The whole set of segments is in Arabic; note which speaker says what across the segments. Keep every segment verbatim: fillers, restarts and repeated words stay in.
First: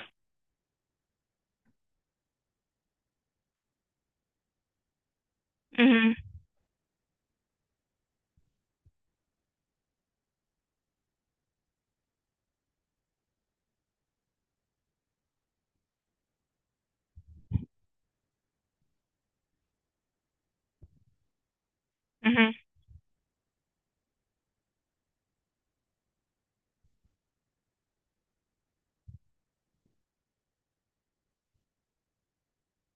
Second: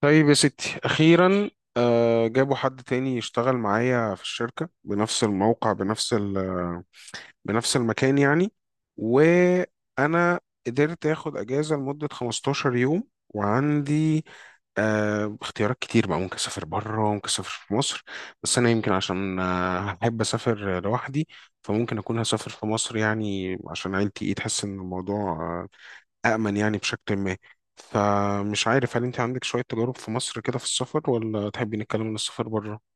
Speaker 1: طيب يا ستي أخيرا. آه، جابوا حد تاني يشتغل معايا في الشركة بنفس الموقع بنفس
Speaker 2: مهم.
Speaker 1: ال- بنفس المكان يعني. وأنا قدرت آخد أجازة لمدة خمستاشر يوم، وعندي آه، اختيارات كتير بقى، ممكن أسافر بره ممكن أسافر في مصر. بس أنا يمكن عشان آه، أحب أسافر لوحدي، فممكن أكون هسافر
Speaker 2: مهم.
Speaker 1: في مصر يعني عشان عيلتي إيه تحس إن الموضوع آه، أأمن يعني بشكل ما. فمش عارف هل أنت عندك شوية تجارب في مصر كده في السفر، ولا تحبي نتكلم عن السفر بره؟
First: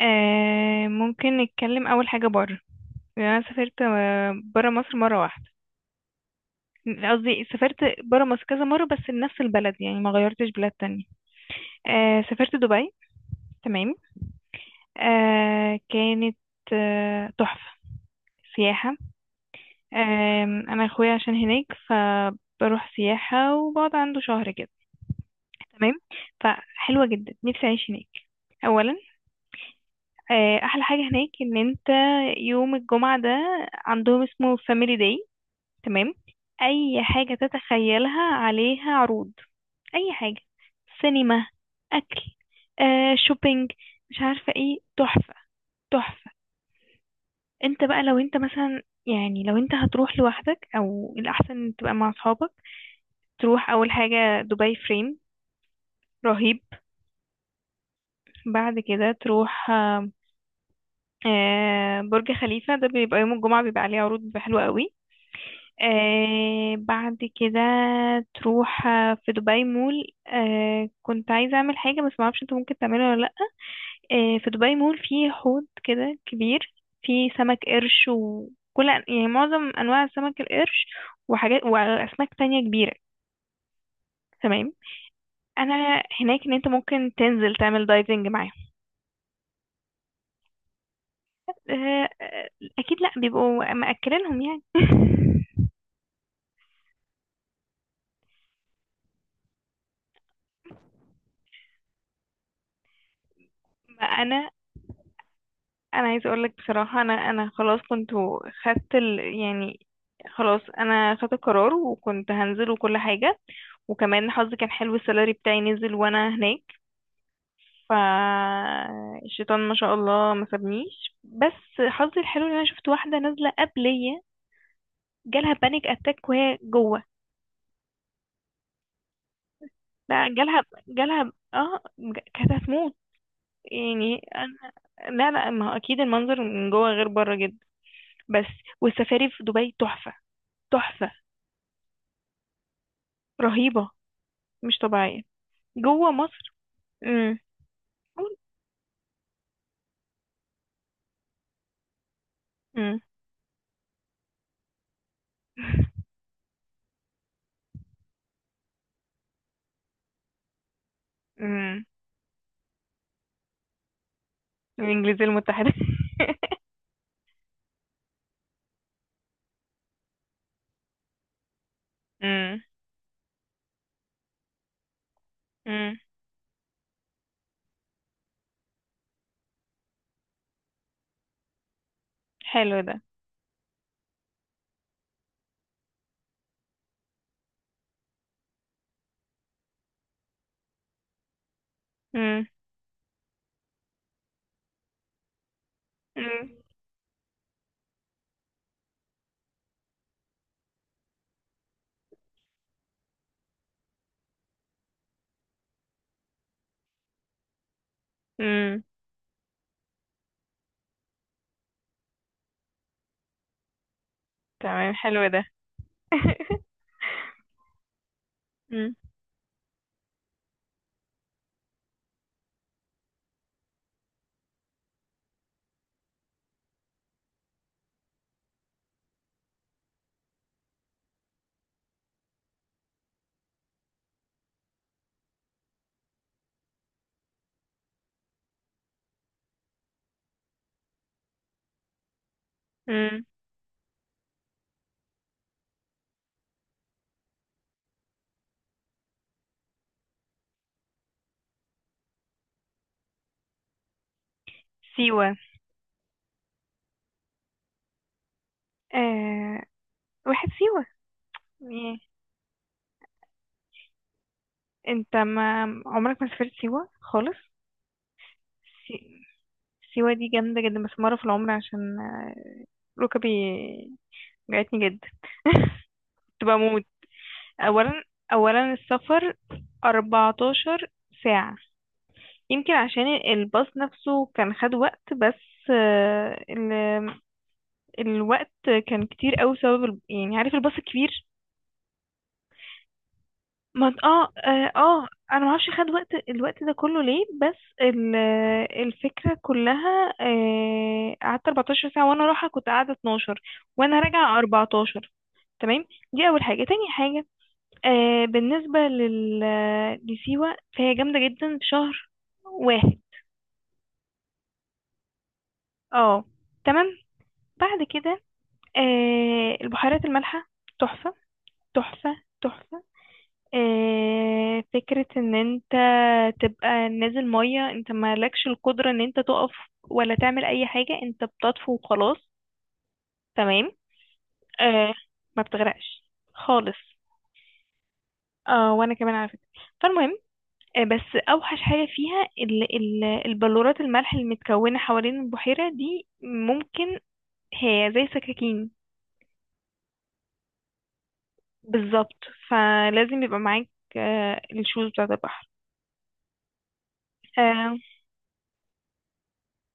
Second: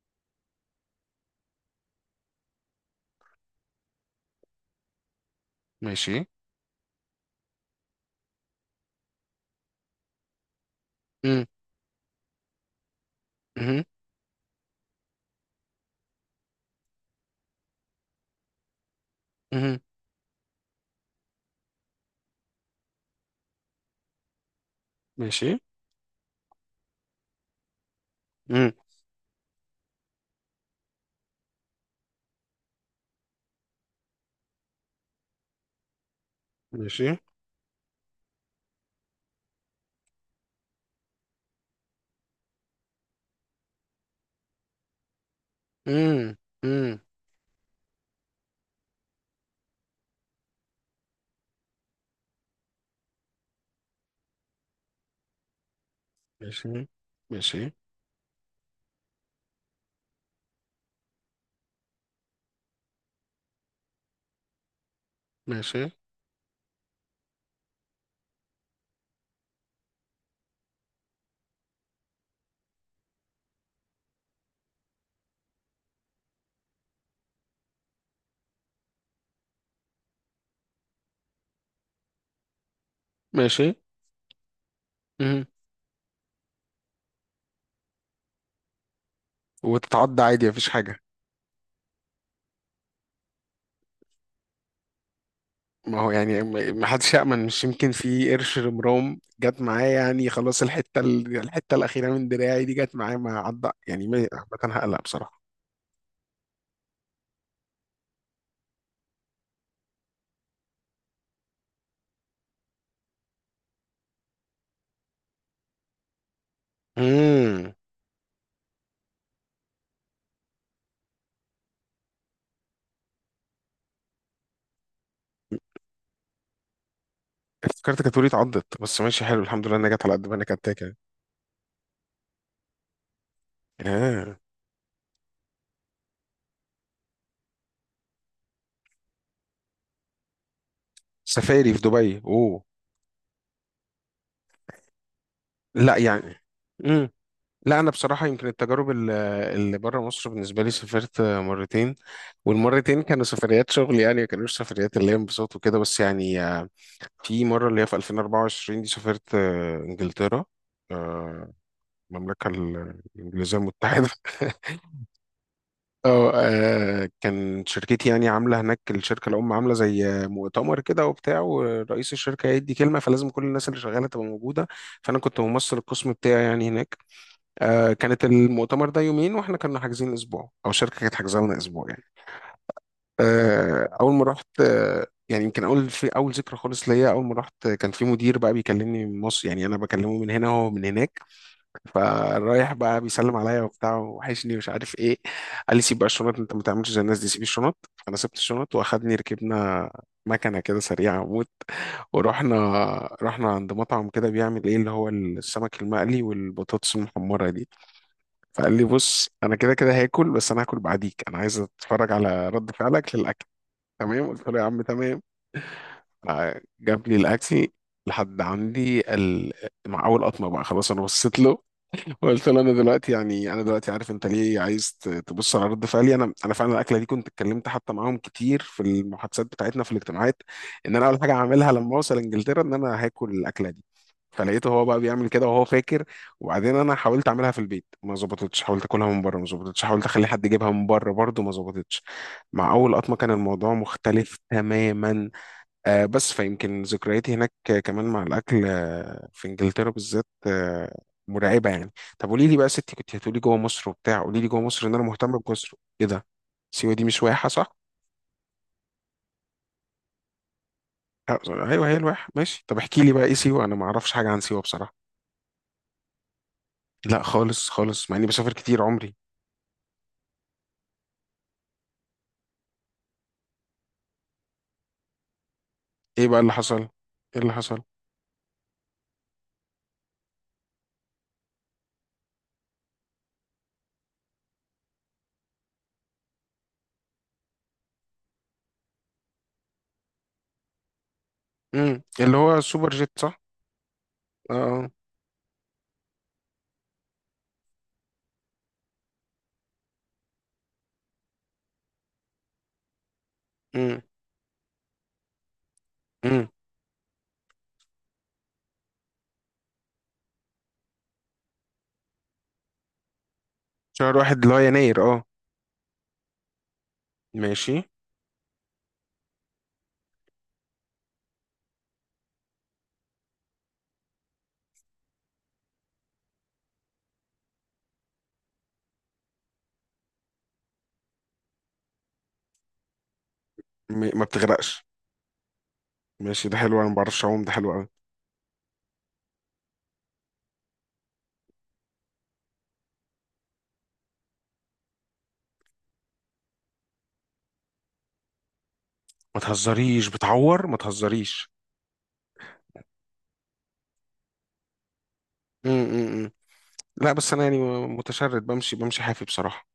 Speaker 2: آه ممكن نتكلم اول حاجه بره. يعني انا سافرت بره مصر مره واحده.
Speaker 1: ماشي.
Speaker 2: قصدي سافرت بره مصر كذا مره بس لنفس البلد، يعني ما غيرتش بلاد تانية.
Speaker 1: مم.
Speaker 2: آه سافرت دبي.
Speaker 1: مم.
Speaker 2: تمام. آه كانت آه، تحفه، سياحه.
Speaker 1: مم.
Speaker 2: آه انا اخويا عشان هناك، فبروح سياحه وبقعد عنده شهر كده.
Speaker 1: ماشي.
Speaker 2: تمام. فحلوه جدا، نفسي اعيش هناك.
Speaker 1: مم.
Speaker 2: اولا، آه، احلى حاجه هناك ان انت يوم الجمعه ده عندهم اسمه فاميلي داي. تمام. اي
Speaker 1: ماشي.
Speaker 2: حاجه تتخيلها عليها عروض. اي حاجه، سينما، اكل، آه، شوبينج. مش عارفه ايه، تحفه. تحفه.
Speaker 1: مم. مم.
Speaker 2: انت بقى لو انت مثلا، يعني لو انت هتروح لوحدك او الاحسن تبقى مع اصحابك، تروح اول حاجه دبي فريم. رهيب.
Speaker 1: ماشي. ماشي.
Speaker 2: بعد كده تروح آه، آه، برج خليفه ده بيبقى يوم الجمعه، بيبقى عليه عروض بيبقى حلوه قوي.
Speaker 1: ماشي.
Speaker 2: آه بعد كده تروح آه، في دبي مول. آه كنت عايزة أعمل حاجة بس معرفش انت ممكن تعملها ولا لأ. آه في دبي مول فيه حوض كده كبير، فيه سمك قرش وكل يعني معظم أنواع سمك القرش، وحاجات وأسماك تانية كبيرة.
Speaker 1: ماشي.
Speaker 2: تمام.
Speaker 1: مم.
Speaker 2: أنا هناك إن انت ممكن تنزل تعمل دايفنج معاهم.
Speaker 1: وتتعدى عادي مفيش حاجة؟
Speaker 2: آه آه، أكيد لأ، بيبقوا مأكلينهم يعني
Speaker 1: ما هو يعني ما ما حدش يأمن، مش يمكن في قرش رمرام جت معاه يعني خلاص، الحتة ال- الحتة الأخيرة من دراعي دي جت معاه ما عدى
Speaker 2: ما
Speaker 1: يعني ما.
Speaker 2: أنا
Speaker 1: عامة هقلق بصراحة.
Speaker 2: انا عايزه اقول لك بصراحه، انا انا خلاص كنت خدت ال... يعني خلاص انا خدت القرار وكنت هنزل وكل حاجه. وكمان حظي كان حلو، السالري بتاعي نزل وانا هناك.
Speaker 1: مم.
Speaker 2: ف الشيطان ما شاء الله ما سابنيش، بس حظي الحلو ان انا شفت واحده نازله قبليه، جالها بانيك اتاك وهي جوه.
Speaker 1: افتكرتك هتقولي اتعضت، بس ماشي حلو الحمد لله انها جت على قد
Speaker 2: لا
Speaker 1: ما انا
Speaker 2: جالها،
Speaker 1: كتاكه يعني.
Speaker 2: جالها اه ج- كانت هتموت. يعني
Speaker 1: آه.
Speaker 2: أنا... لا لا، ما هو اكيد المنظر من جوه غير بره جدا. بس والسفاري في دبي تحفه. تحفه.
Speaker 1: سفاري في دبي، اوه.
Speaker 2: رهيبة. مش طبيعية.
Speaker 1: لا
Speaker 2: جوه
Speaker 1: يعني.
Speaker 2: مصر.
Speaker 1: امم.
Speaker 2: امم.
Speaker 1: لا انا بصراحه يمكن التجارب ال- اللي بره مصر بالنسبه لي سافرت مرتين،
Speaker 2: امم.
Speaker 1: والمرتين كانوا سفريات شغل يعني ما كانوش سفريات اللي هي انبساط وكده. بس يعني آه، في مره اللي هي في ألفين وأربعة وعشرين دي سافرت آه، انجلترا، آه،
Speaker 2: امم.
Speaker 1: المملكه ال- الانجليزيه المتحده.
Speaker 2: الانجليزية المتحدة
Speaker 1: اه، آه، كان شركتي يعني عامله هناك، الشركه الام عامله زي مؤتمر كده وبتاع، ورئيس الشركه
Speaker 2: امم.
Speaker 1: هيدي كلمه، فلازم كل الناس اللي شغاله تبقى موجوده. فانا كنت ممثل
Speaker 2: امم.
Speaker 1: القسم بتاعي يعني هناك. آه كانت المؤتمر ده يومين، واحنا كنا حاجزين اسبوع، او الشركه كانت حاجزه لنا اسبوع يعني.
Speaker 2: حلو ده.
Speaker 1: آه اول ما رحت، آه يعني يمكن اول في اول ذكرى خالص ليا، اول ما رحت كان في مدير بقى بيكلمني من مصر يعني انا بكلمه من هنا وهو من هناك،
Speaker 2: امم.
Speaker 1: فرايح بقى بيسلم عليا وبتاع وحشني ومش عارف ايه. قال لي سيب بقى الشنط،
Speaker 2: امم.
Speaker 1: انت ما تعملش زي الناس دي، سيب الشنط. فانا سبت الشنط واخدني ركبنا مكنه كده سريعه موت، ورحنا. رحنا عند مطعم كده بيعمل ايه اللي هو السمك المقلي والبطاطس المحمره دي. فقال
Speaker 2: امم.
Speaker 1: لي بص انا كده كده هاكل، بس انا هاكل بعديك، انا عايز اتفرج على رد فعلك للاكل. تمام، قلت له يا عم
Speaker 2: تمام.
Speaker 1: تمام.
Speaker 2: حلو ده
Speaker 1: جاب لي الاكل لحد
Speaker 2: امم.
Speaker 1: عندي ال... مع اول قطمه بقى خلاص انا بصيت له، قلت له انا دلوقتي يعني انا دلوقتي عارف انت ليه عايز ت- تبص على رد فعلي، انا انا فعلا الاكله دي كنت اتكلمت حتى معاهم كتير في المحادثات بتاعتنا في الاجتماعات ان انا اول حاجه هعملها لما اوصل انجلترا ان انا هاكل الاكله دي. فلقيته هو بقى بيعمل كده وهو فاكر. وبعدين انا حاولت اعملها في البيت ما ظبطتش، حاولت اكلها من بره ما ظبطتش، حاولت اخلي حد يجيبها من بره برضه ما ظبطتش. مع اول قطمه
Speaker 2: امم.
Speaker 1: كان الموضوع مختلف تماما. آه، بس فيمكن ذكرياتي هناك آه، كمان مع الأكل آه، في إنجلترا بالذات، آه، مرعبة يعني. طب قولي لي بقى يا ستي، كنت هتقولي جوه مصر وبتاع، قولي لي جوه مصر، إن أنا
Speaker 2: سيوة.
Speaker 1: مهتم بجزر. إيه ده؟ سيوة دي مش واحة صح؟
Speaker 2: آه واحد سيوة.
Speaker 1: آه، أيوه هي
Speaker 2: إيه.
Speaker 1: الواحة. ماشي طب احكي لي بقى إيه سيوة، أنا ما أعرفش حاجة عن سيوة بصراحة.
Speaker 2: انت ما عمرك ما سافرت سيوة
Speaker 1: لا
Speaker 2: خالص؟
Speaker 1: خالص خالص، مع إني بسافر كتير عمري.
Speaker 2: سي... سيوة دي جامدة جدا بس مرة في العمر، عشان آه، ركبي وجعتني جدا،
Speaker 1: إيه بقى
Speaker 2: كنت
Speaker 1: اللي
Speaker 2: بموت.
Speaker 1: حصل؟ إيه اللي حصل؟
Speaker 2: اولا، اولا السفر 14 ساعة، يمكن عشان الباص نفسه كان خد وقت، بس آه، ال... الوقت كان كتير قوي بسبب ال... يعني عارف الباص الكبير؟
Speaker 1: امم، اللي هو السوبر جيت صح؟
Speaker 2: ما انت- اه اه
Speaker 1: آه.
Speaker 2: آه، انا ما اعرفش خد وقت الوقت ده كله ليه، بس ال... الفكرة كلها، آه، قعدت 14 ساعة وانا رايحة، كنت قاعدة اتناشر
Speaker 1: امم.
Speaker 2: وانا راجعة اربعتاشر. تمام. دي اول
Speaker 1: امم.
Speaker 2: حاجة. تاني حاجة، آه بالنسبة لل... لسيوة، فهي جامدة جدا في شهر واحد.
Speaker 1: شهر واحد اللي هو يناير أه.
Speaker 2: اه. تمام.
Speaker 1: ماشي.
Speaker 2: بعد كده آه البحيرات المالحة، تحفة، تحفة تحفة. آه فكرة ان انت تبقى نازل مية، انت مالكش القدرة ان انت تقف ولا تعمل اي حاجة، انت بتطفو وخلاص. تمام.
Speaker 1: م- ما بتغرقش؟
Speaker 2: آه. ما بتغرقش
Speaker 1: ماشي ده
Speaker 2: خالص.
Speaker 1: حلو، أنا ما بعرفش أعوم، ده حلو أوي.
Speaker 2: اه، وانا كمان على فكرة. فالمهم، آه، بس اوحش حاجه فيها ال ال البلورات الملح المتكونه حوالين البحيره دي، ممكن هي زي سكاكين.
Speaker 1: ما تهزريش بتعور، ما تهزريش.
Speaker 2: بالظبط. فلازم يبقى معاك آه، الشوز بتاعه البحر.
Speaker 1: امم. لا بس انا يعني
Speaker 2: آه.
Speaker 1: متشرد، بمشي بمشي حافي بصراحه.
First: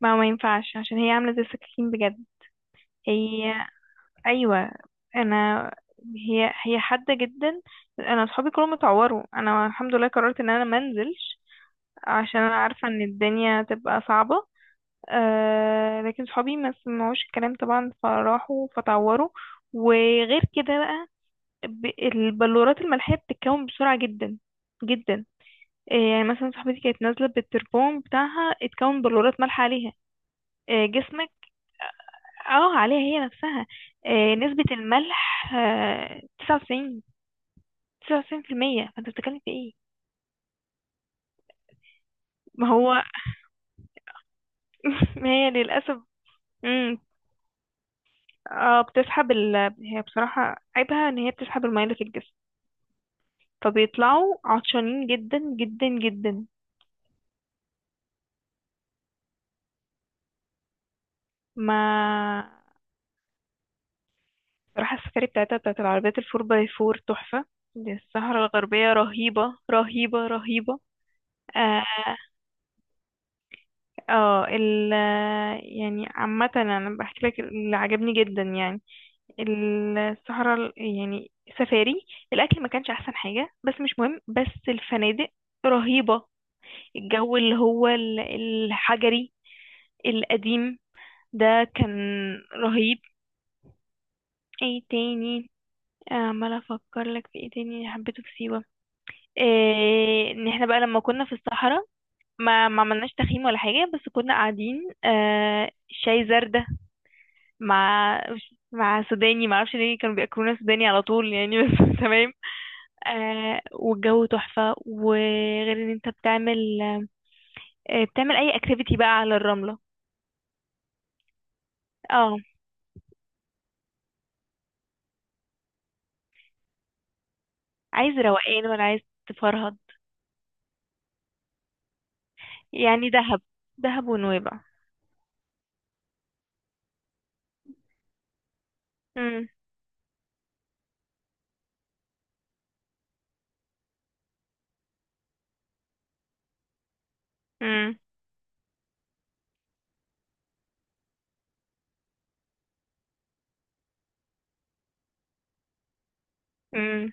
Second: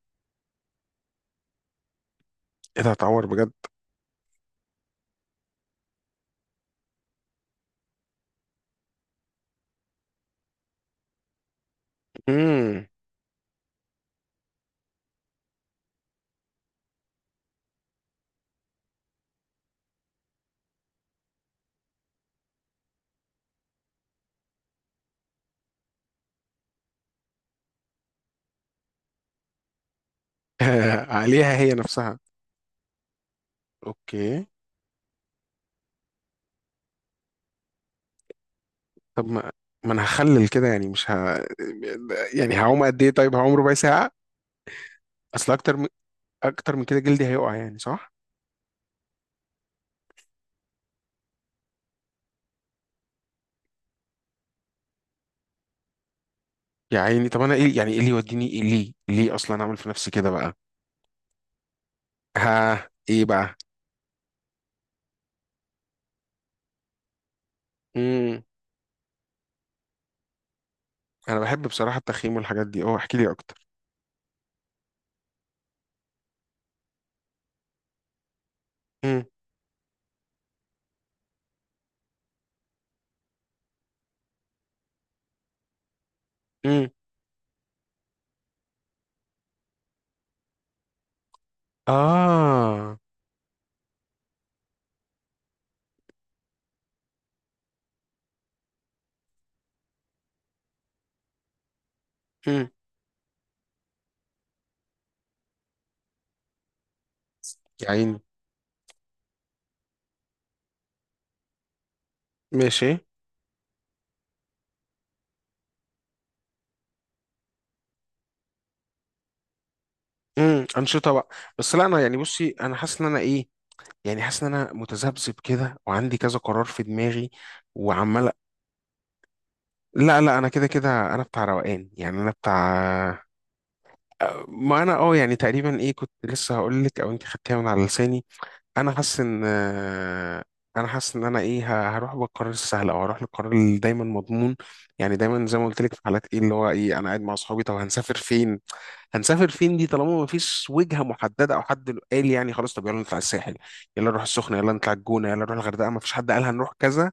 Speaker 2: ما ما ينفعش، عشان هي عامله زي السكاكين بجد.
Speaker 1: ايه ده هتعور بجد.
Speaker 2: هي ايوه. انا هي هي حاده جدا. انا اصحابي كلهم اتعوروا، انا الحمد لله قررت ان انا ما انزلش، عشان انا
Speaker 1: امم.
Speaker 2: عارفه ان الدنيا تبقى صعبه. آه لكن صحابي ما سمعوش الكلام طبعا، فراحوا فتعوروا. وغير كده بقى، ب- البلورات الملحية بتتكون بسرعة جدا جدا. آه يعني مثلا صاحبتي كانت نازلة بالتربون بتاعها، اتكون بلورات ملح عليها. آه جسمك.
Speaker 1: عليها هي نفسها.
Speaker 2: اه، عليها هي نفسها. آه،
Speaker 1: اوكي.
Speaker 2: نسبة الملح، آه تسعة وتسعين، تسعة وتسعين في المية، فانت
Speaker 1: طب
Speaker 2: بتتكلم
Speaker 1: ما،
Speaker 2: في ايه.
Speaker 1: ما انا هخلل كده يعني مش ه... يعني
Speaker 2: ما
Speaker 1: هعوم قد
Speaker 2: هو
Speaker 1: ايه؟ طيب هعوم ربع ساعه.
Speaker 2: ما هي
Speaker 1: اصل اكتر من...
Speaker 2: للأسف.
Speaker 1: اكتر من كده
Speaker 2: مم،
Speaker 1: جلدي هيقع يعني صح.
Speaker 2: اه، بتسحب ال... هي بصراحة عيبها ان هي بتسحب المية اللي في الجسم، فبيطلعوا عطشانين جدا جدا جدا.
Speaker 1: يا عيني طب انا ايه يعني، ايه اللي يوديني، ايه ليه ليه اصلا اعمل في نفسي كده بقى؟
Speaker 2: ما
Speaker 1: ها ايه بقى؟
Speaker 2: راح السفاري بتاعتها بتاعت العربيات الفور باي فور تحفة. دي الصحراء
Speaker 1: امم.
Speaker 2: الغربية رهيبة، رهيبة رهيبة.
Speaker 1: انا بحب
Speaker 2: اه،
Speaker 1: بصراحه التخييم والحاجات دي، اه احكي لي اكتر.
Speaker 2: آه، ال يعني عامة انا بحكي لك اللي عجبني جدا يعني.
Speaker 1: امم.
Speaker 2: الصحراء ال- يعني سفاري. الاكل ما كانش احسن حاجة بس مش مهم، بس الفنادق رهيبة.
Speaker 1: امم.
Speaker 2: الجو اللي هو ال- الحجري القديم ده كان
Speaker 1: اه.
Speaker 2: رهيب. ايه تاني، عمال افكر لك في ايه تاني اللي حبيته في سيوة. إيه ان احنا بقى لما كنا في الصحراء، ما ما عملناش تخييم ولا حاجة بس كنا قاعدين آه شاي زردة
Speaker 1: يا عيني.
Speaker 2: مع مع سوداني، ما اعرفش ليه كانوا بياكلونا سوداني على طول يعني بس تمام.
Speaker 1: ماشي.
Speaker 2: آه، والجو تحفة. وغير ان انت بتعمل آه بتعمل اي اكتيفيتي بقى على الرملة.
Speaker 1: امم. انشطه بقى. بس لا انا يعني
Speaker 2: اه.
Speaker 1: بصي، انا حاسس ان انا ايه، يعني حاسس ان انا متذبذب كده وعندي كذا قرار في دماغي،
Speaker 2: عايز
Speaker 1: وعمال.
Speaker 2: روقان ولا عايز تفرهد؟
Speaker 1: لا لا انا كده كده انا بتاع روقان يعني انا
Speaker 2: يعني
Speaker 1: بتاع.
Speaker 2: دهب، دهب ونويبع.
Speaker 1: ما انا اه يعني تقريبا ايه كنت لسه هقول لك، او انت خدتيها من على لساني. انا حاسس ان،
Speaker 2: امم.
Speaker 1: انا حاسس ان انا ايه ه- هروح بالقرار السهل او هروح للقرار اللي دايما مضمون. يعني دايما زي ما قلت لك في حالات ايه اللي هو ايه، انا قاعد مع اصحابي طب هنسافر فين؟ هنسافر فين دي طالما مفيش وجهه محدده او حد قال يعني خلاص، طب يلا نطلع الساحل، يلا نروح السخنه، يلا نطلع الجونه، يلا نروح الغردقه، مفيش حد قال هنروح كذا.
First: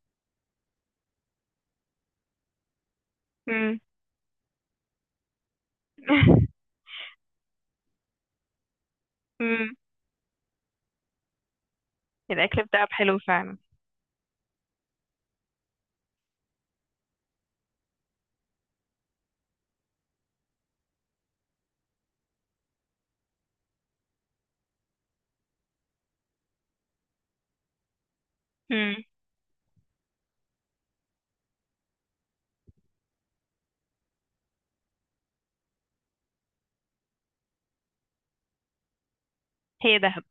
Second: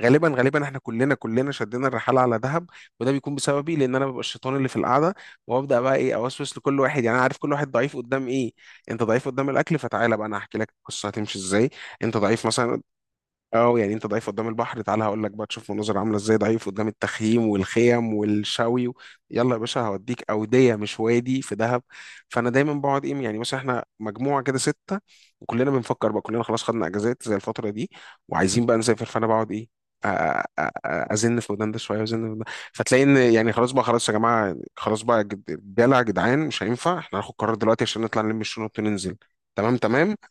Speaker 1: غالبا غالبا احنا كلنا كلنا شدينا الرحاله على دهب. وده بيكون بسببي،
Speaker 2: امم.
Speaker 1: لان انا ببقى الشيطان اللي في القعده، وابدا بقى ايه اوسوس لكل واحد. يعني انا عارف كل واحد ضعيف قدام ايه. انت ضعيف قدام
Speaker 2: مم.
Speaker 1: الاكل، فتعالى بقى انا هحكي لك القصه هتمشي ازاي. انت ضعيف
Speaker 2: الأكل
Speaker 1: مثلا.
Speaker 2: بتاعها حلو فعلا.
Speaker 1: اه يعني انت ضعيف قدام البحر، تعالى هقول لك بقى تشوف مناظر عامله ازاي، ضعيف قدام التخييم والخيم والشوي و... يلا يا باشا هوديك اوديه مش وادي في دهب. فانا دايما بقعد ايه يعني، مثلا احنا مجموعه كده سته، وكلنا بنفكر بقى كلنا خلاص خدنا اجازات زي الفتره دي، وعايزين بقى
Speaker 2: مم.
Speaker 1: نسافر، فانا بقعد ايه. أ- أ- أ- ازن في ودان ده شويه وازن في ودان ده. فتلاقي ان يعني خلاص بقى خلاص يا جماعه خلاص بقى جد- رجاله يا جدعان مش هينفع احنا هناخد قرار دلوقتي عشان نطلع نلم الشنط وننزل. تمام
Speaker 2: هي
Speaker 1: تمام.
Speaker 2: دهب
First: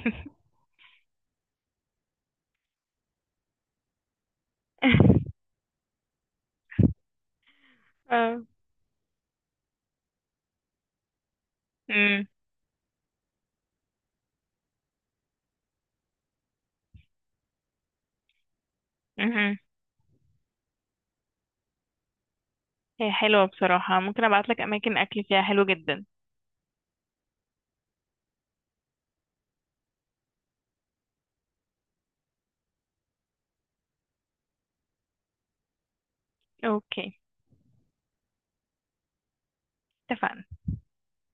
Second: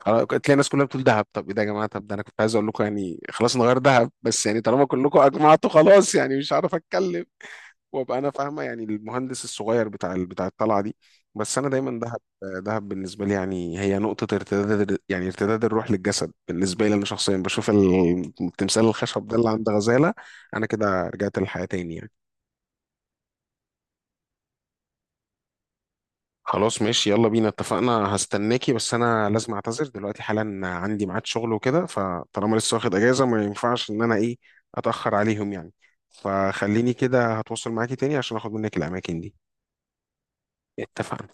Speaker 1: خلاص تلاقي الناس كلها بتقول دهب. طب ايه ده يا جماعه؟ طب ده انا كنت عايز اقول لكم يعني، خلاص نغير دهب، بس يعني طالما كلكم اجمعتوا خلاص يعني مش عارف اتكلم. وابقى انا
Speaker 2: اه.
Speaker 1: فاهمه يعني المهندس الصغير بتاع ال- بتاع الطلعه دي. بس انا دايما دهب.
Speaker 2: مم.
Speaker 1: دهب بالنسبه لي يعني هي نقطه ارتداد، يعني ارتداد الروح للجسد، بالنسبه لي انا شخصيا بشوف ال- التمثال الخشب ده اللي
Speaker 2: مهم.
Speaker 1: عند غزاله، انا كده رجعت للحياه تاني يعني.
Speaker 2: هي حلوة بصراحة، ممكن أبعتلك أماكن أكل فيها حلو جدا.
Speaker 1: خلاص ماشي يلا بينا اتفقنا، هستناكي. بس انا لازم اعتذر دلوقتي حالا، عندي ميعاد شغل وكده، فطالما لسه واخد اجازة ما ينفعش ان انا ايه اتأخر عليهم يعني. فخليني
Speaker 2: أوكي.
Speaker 1: كده هتواصل معاكي تاني عشان اخد منك الاماكن دي.
Speaker 2: اتفقنا.
Speaker 1: اتفقنا.